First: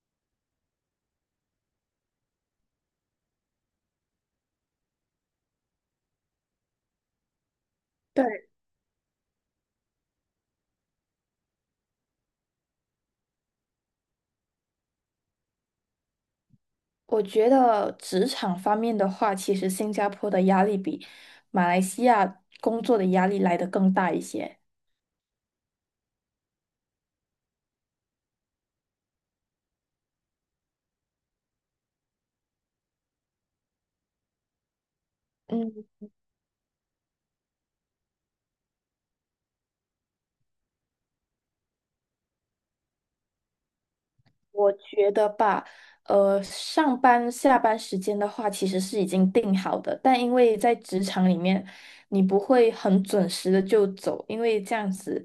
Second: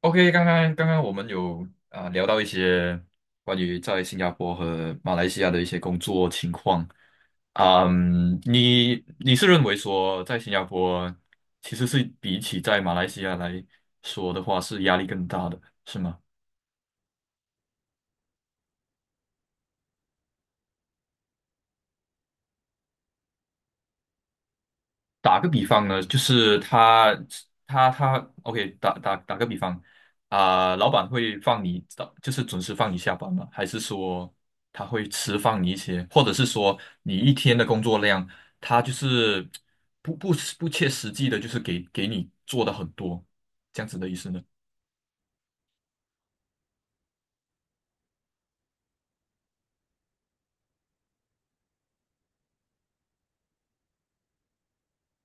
OK,刚刚我们有聊到一些关于在新加坡和马来西亚的一些工作情况。对，你是认为说在新加坡其实是比起在马来西亚来说的话是压力更大的，是吗？我觉得职场方面的话，其实新加坡的压力比马来西亚工作的压力来得更大一些。打个比方呢，就是他，OK,打个比方老板会放你，就是准时放你下班吗？还是说他会迟放你一嗯，些，或者是说你一天的工作量，他就是不不不切实际的，就是给你做的很多，这样子的意思呢？我觉得吧，上班下班时间的话，其实是已经定好的，但因为在职场里面，你不会很准时的就走，因为这样子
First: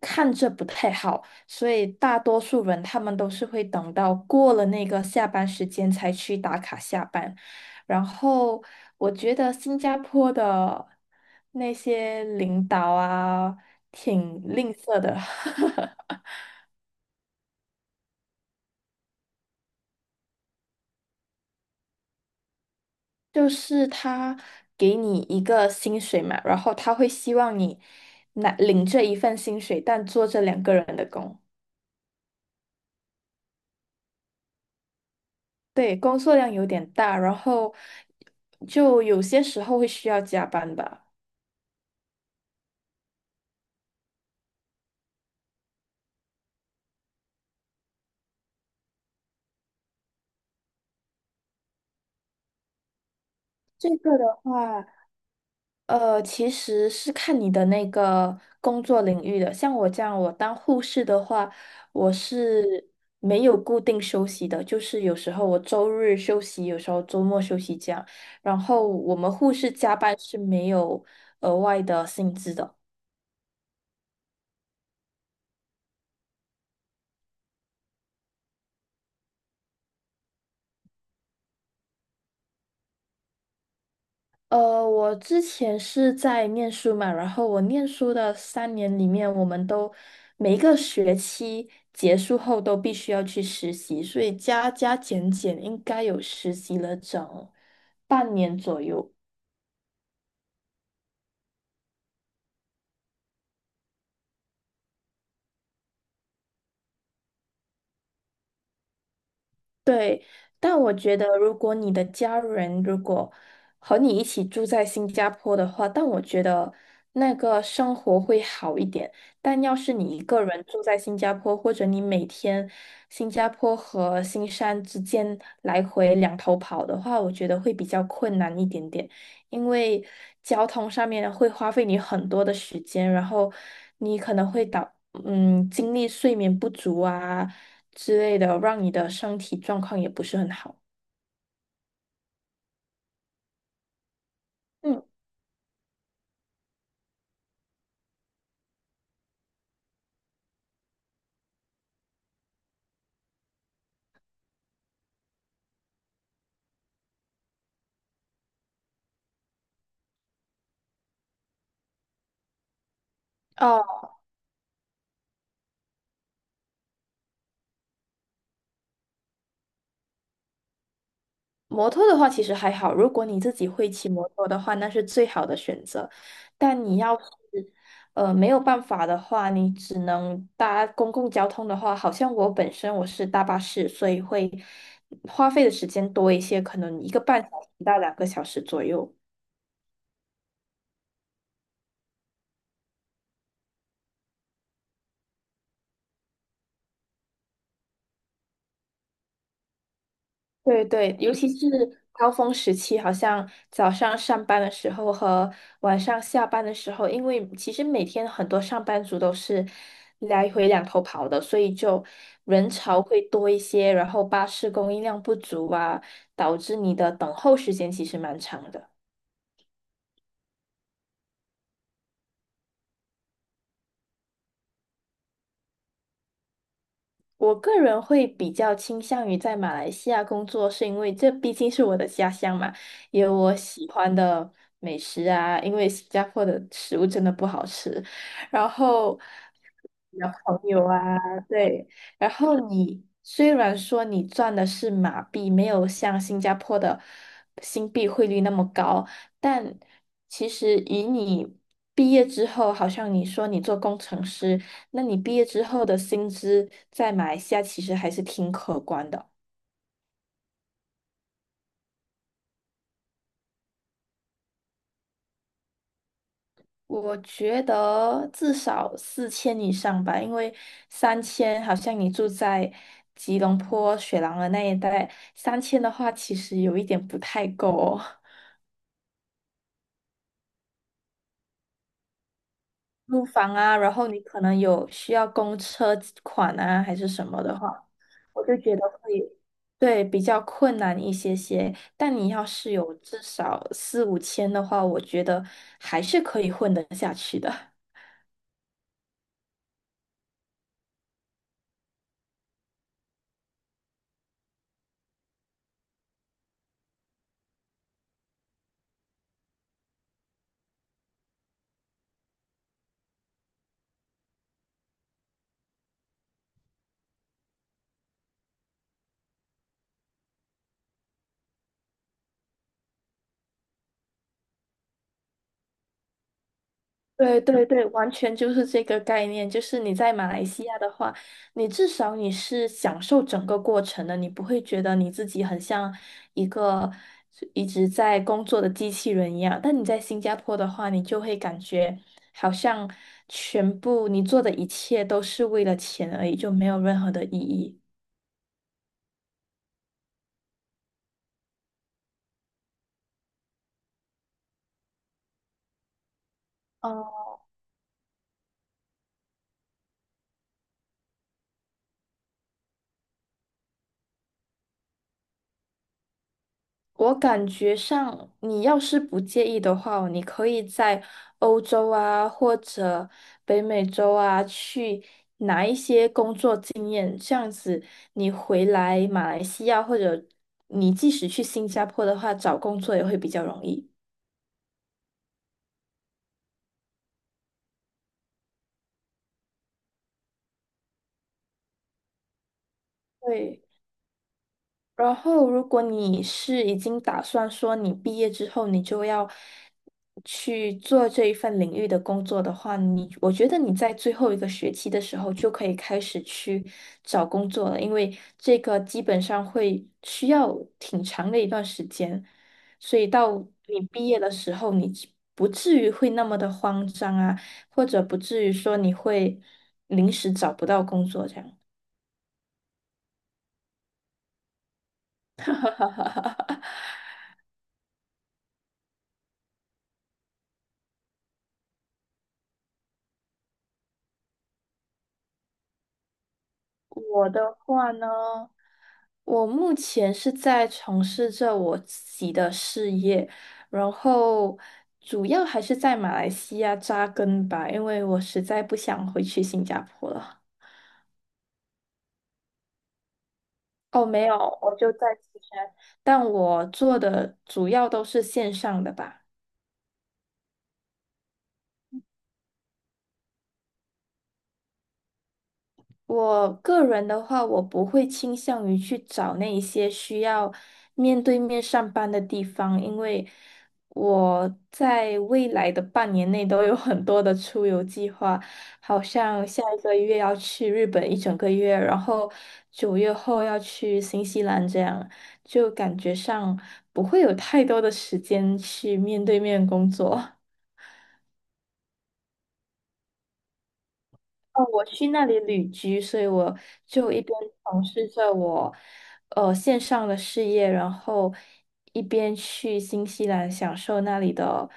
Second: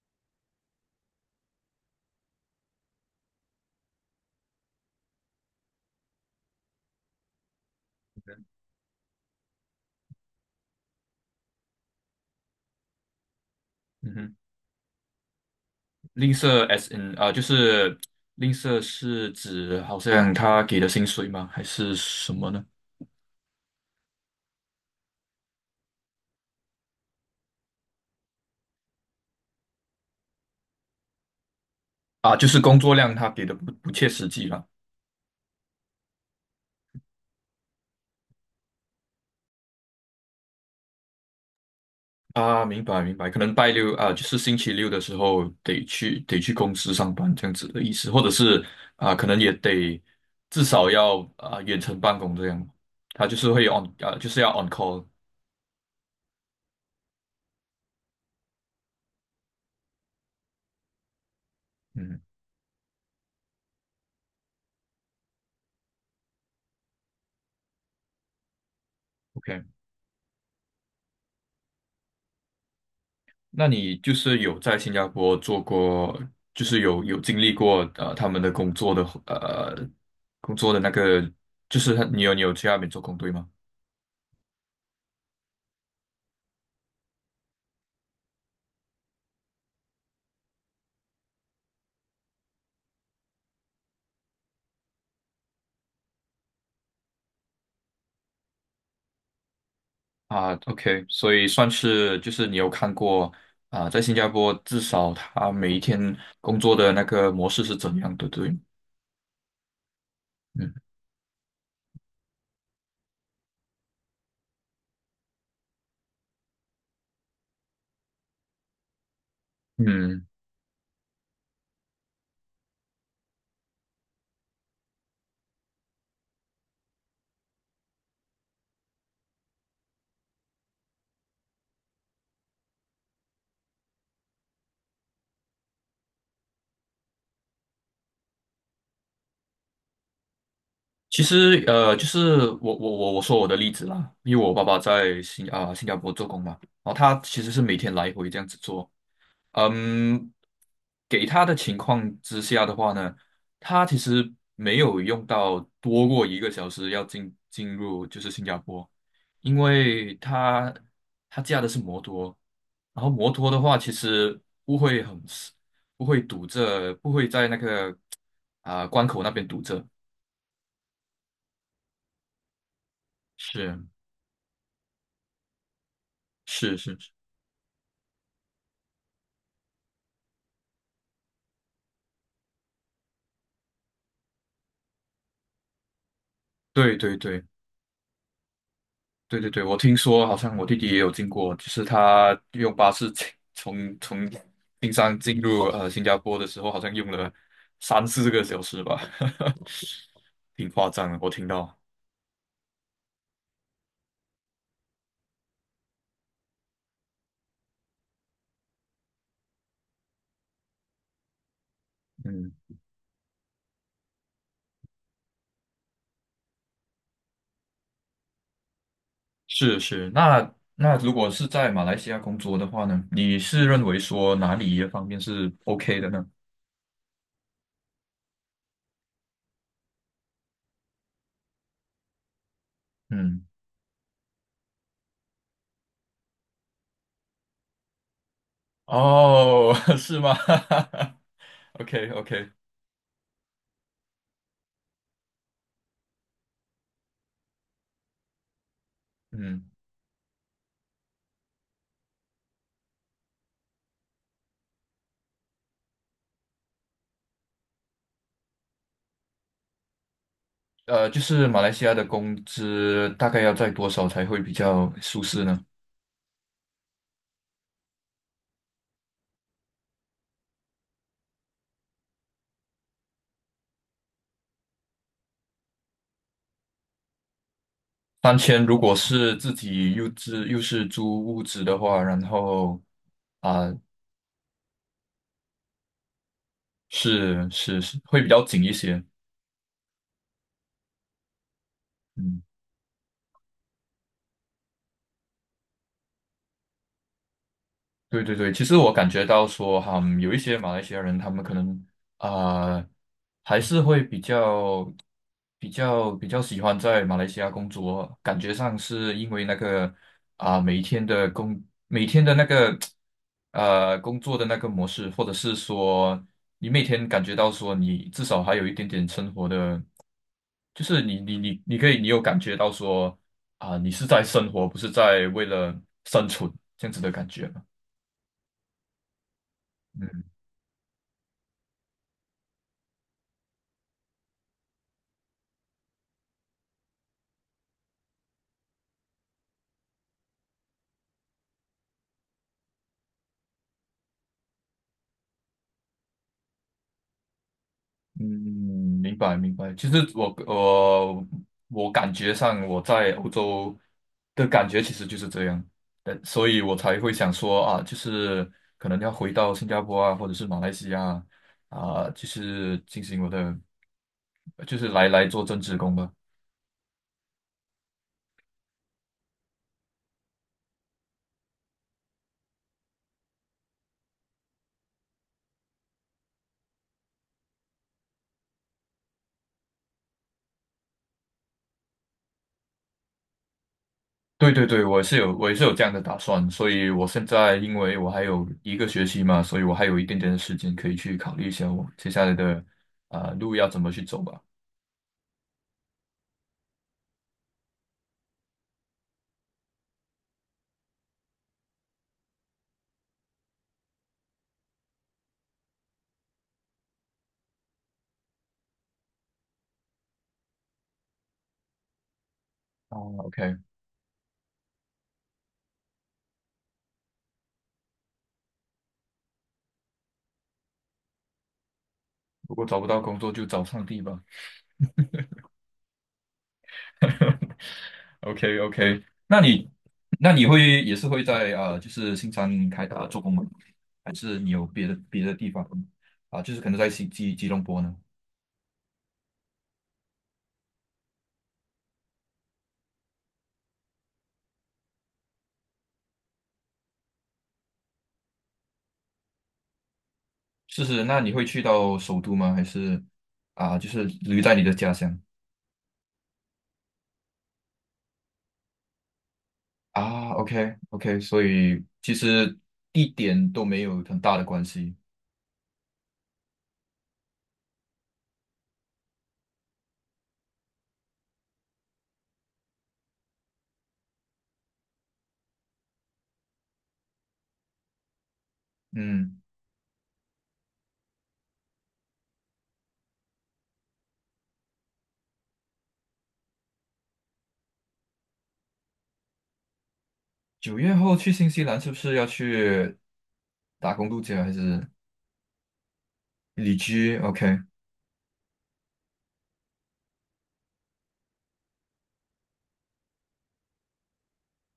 看着不太好，所以大多数人他们都是会等到过了那个下班时间才去打卡下班。然后我觉得新加坡的那些领导啊，嗯哼，挺吝啬的。吝啬 S N 就是吝啬是指好像他给的薪水吗？还是什么呢？就是他给你一个薪水嘛，然后他会希望你拿领这一份薪水，但做这两个人的工。啊，就是工作量他给的不切实际了。对，工作量有点大，然后就有些时候会需要加班吧。啊，明白明白，可能拜六啊，就是星期六的时候得去公司上班这样子的意思，或者是啊，可能也得至少要啊远程办公这样，他就是会 on 这个啊，就的是要 on 话，call。其实是看你的那个工作领域的。像我这样，我当护士的话，我嗯是没有固定休息的，就是有时候我周日休息，有时候周末休息这样。然后我们护，OK,士加班是没有额外的薪资的。那你就是有在新加坡做过，就是有经历过他们的工作的呃工作的那个，就是他你有去那边做工对吗？呃，我之前是在念书嘛，然后我念书的3年里面，我们都每一个学期结束后都必须要去实习，所以加加减减应该有实习了整半年左右。啊，OK,所以算是就是你有看过啊，在新加坡至少他每一天工作的那个模式是怎样的，对吗？对，嗯但我觉得如果你的家人如果和你一起住在新加坡的话，但我觉得那个生活会好一点。但要是你一嗯，个人住在新加坡，或者你每天新加坡和新山之间来回两头跑的话，我觉得会比较困难一点点，因为交通上面会花费你很多的时间，然后你可能会导。嗯，精力睡眠不足啊，之类的，让你的身体状况也不是很好。其实就是我说我的例子啦，因为我爸爸嗯，在新加坡做工嘛，然后他其实是每天来回这样子做，嗯，给他的情况之下的话呢，他其实没有用到多过一个小时要进入就是新加坡，因为他驾的是摩托，然后摩托的话哦，其实不会很不会堵着，不会在那个关口那边堵着，摩托的话其实还好，如果你自己是会骑摩托的话，那是最好的选择。是但是，你是要是没有办法的话，你只能搭公共交通的话，好像我本身我是搭巴士，所以会花费的时间多一些，可对能一对个对。半小时到两个小时左右。对对对，我听说好像我弟弟也有经过，就是他用巴士进从冰山进入新加坡的时候，好像用了三四个小时吧，挺对夸张对，的，我尤听其是到。高峰时期，好像早上上班的时候和晚上下班的时候，因为其实每天很多上班族都是来回两头跑的，所以就嗯，人潮会多一些，然后巴士供应量不足啊，导致你的等候时间其实蛮长的。是是，那如果是在马来西亚工作的话呢，你是认为说哪里一方面是 OK 的呢？我个人会比较倾向于在马来西亚工作，是因为这毕竟是我的家乡嘛，有嗯，我喜欢的美食啊。因为新加坡的食物真的不好吃，然后哦，是的吗 朋友啊，对。？OK 然 OK,后你虽然说你赚的是马币，没有像新加坡的新币汇率那么高，嗯，但其实以你毕业之后，好像你说你做工程师。那你毕业之后的薪资在马来西亚其实还是挺可观的。就是马来西亚的工资大概要在多少才会比较舒适呢？我觉得至少4000以上吧，因为三千好像你住在吉隆坡、雪狼的那一带，三千的话其实有一点不太够哦。三 千，如果是自己又自又是租屋子的话，然后租房啊、啊，然后你可能有需要公车款啊，还是什么是的是话。是会比较我就紧一觉得些，会对比较困难一些些。但你嗯。要是有至少4、5000的话，我觉得还是可以混得下去的。对对对，其实我感觉到说，有一些马来西亚人，他们可能啊、呃还是会比较喜欢在马来西亚工作，感觉上是因为那个啊、每一天的工、每天的那个工作的那个模式，或者是说你每天感觉到说，你至少还有一点点生活的，就是你可以，你有感觉到说你是在生活，不是在为了生存这样子的感对觉嘛？对对，完全就是这个概念。就是你在马来西亚的话，你至少你是享受整个过程的，你不会觉得你自己很像一个一直在工作的机器人一样。但你在新加坡的话，你就会感觉好像全部你做的一切都是为了钱而已，就没有任何的意义。嗯，明白明白。其实我感觉上我在欧洲的感觉其实就是这样，呃，所以我才会想说啊，就是可能要回到新加坡啊，或者是马来西亚啊，啊就是进行我的，就是来做正职工吧。我感觉上，你要是不介意的话哦你可以在欧洲啊，或者北美洲啊，去拿一些工作经验。这样子，你回来马来西亚，或者你即使去新加坡的话，找工作也会比较容易。对对对，我也是有这样的打算，所以我现在因为我还有一个学期嘛，所以我还有一点点的时间可以去考虑一下我接下来的路对。要怎么去走吧。然后，如果你是已经打算说你毕业之后你就要去做这一份领域的工作的话，我觉得你在最后一个学期的时候就可以开始去找工作了，因为这个基本上会需要挺长的一段时间，啊所以到，OK。你毕业的时候，你只不至于会那么的慌张啊，或者不至于说你会临时找不到工作这样。如果找不到工作，就找上帝吧。OK OK,那你会也是会在就是新山做工吗？还是你有别的地方就是可能在吉我吉吉的隆坡话呢？呢？我目前是在从事着我自己的事业，然后主要还是在马来西亚扎根吧，因为我实在不想回去新加坡了。是是，那你会去到首都吗？还是就是哦，没有，留在你的我家就在乡四川，但我做的主要都是线上的吧。啊？OK OK,所以其实一点都没有很大的关系。我个人的话，我不会倾向于去找那一些需要面对面上班的地方，因为我在未来的半年内都有很多的出游计划，好嗯，像下1个月要去日本1整个月，然后9月后要去新西兰，这样就感觉上不会有太多的时间去面对面工作。九月后去新西兰是不是要去打工度假还哦，我是去那里旅居，所以我旅就居一边？OK,从事着我线上的事业，然后一边去新西兰享受那里的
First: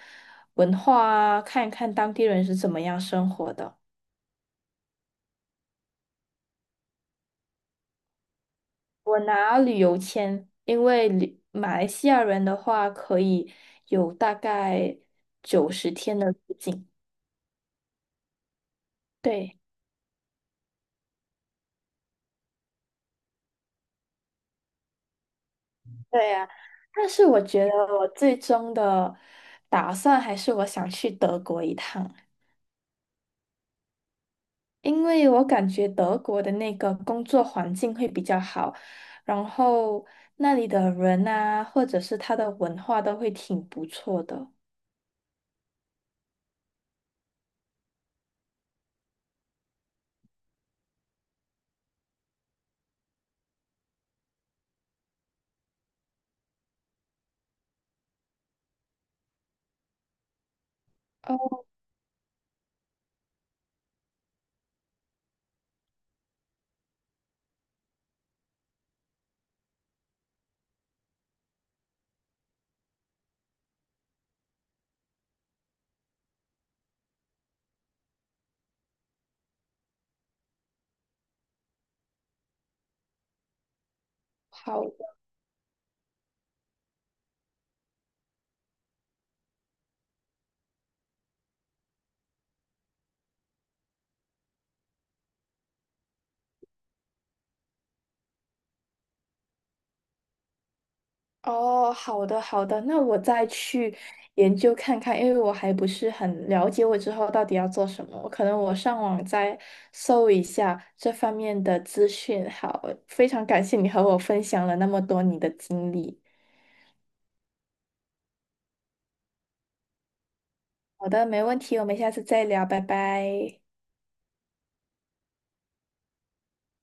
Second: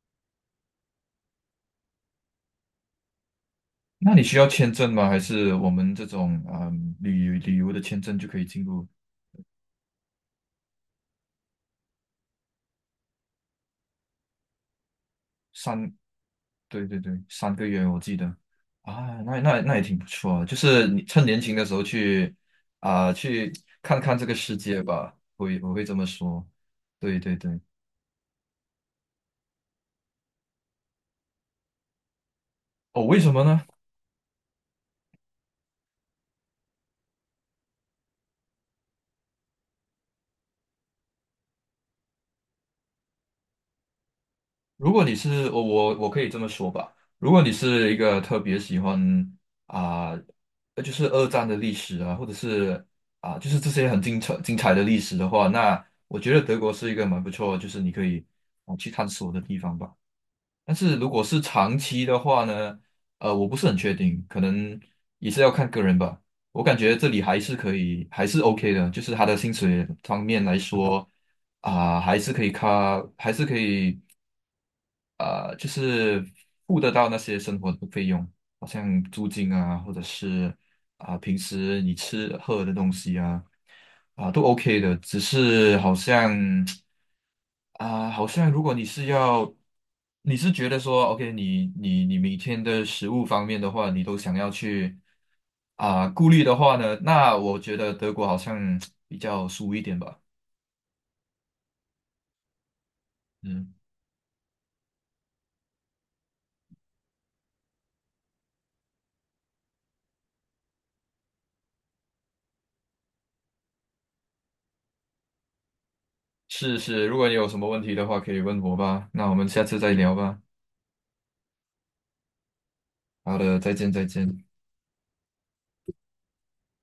文化啊，看一看当地人是怎么样生活的。那你需要签证吗？还是我们这种嗯旅游的签证就可以进入我拿旅游签，因为旅马来西亚人的话可以有大概九十三？天的入对境。对对，三个月我记得啊，那对那那也挺不错啊，就是你趁年轻的时候去去看看这个世界吧，我会这么对说。呀，但对是对我对，觉得我最终的打算还是我想去德国一趟。哦，为什么呢？因为我感觉德国的那个工作环境会比较好，然后那里的人啊，或者是他的文化都会挺不错的。如果你是我可以这么说吧，如果你是一个特别喜欢啊、就是二战的历史啊，或者是就是这些很精彩的历史的话，那我觉得德国是一个蛮不错，就是你可以去探索的地方吧。但是如果是哦，长期的话呢，呃，我不是很确定，可能也是要看个人吧。我感觉这里还是可以，还是 OK 的，就是他的薪水方面来说，还是可以卡，还是可以，就是付得到那些生活的费用，好像租金啊，或者是平时你吃喝的东西啊，都 OK 好的，的只是好像。啊，好像如果你是要，你是觉得说，OK,你每天的食物方面的话，你都想要去啊顾虑的话呢，那我觉得德国好像比较输一点吧。哦，好的，好的，那我再嗯，去研究看看，因为我还不是很了解我之后到底要做什么，我可能我上网再搜一下这方面的资讯。好，非常感谢你和我分享了那么多你的经历。是是，如果你有什么问题的话，可以问我吧。那我们下次再聊吧。好的，没问题，我们下次再聊，拜好的，拜。再见再见。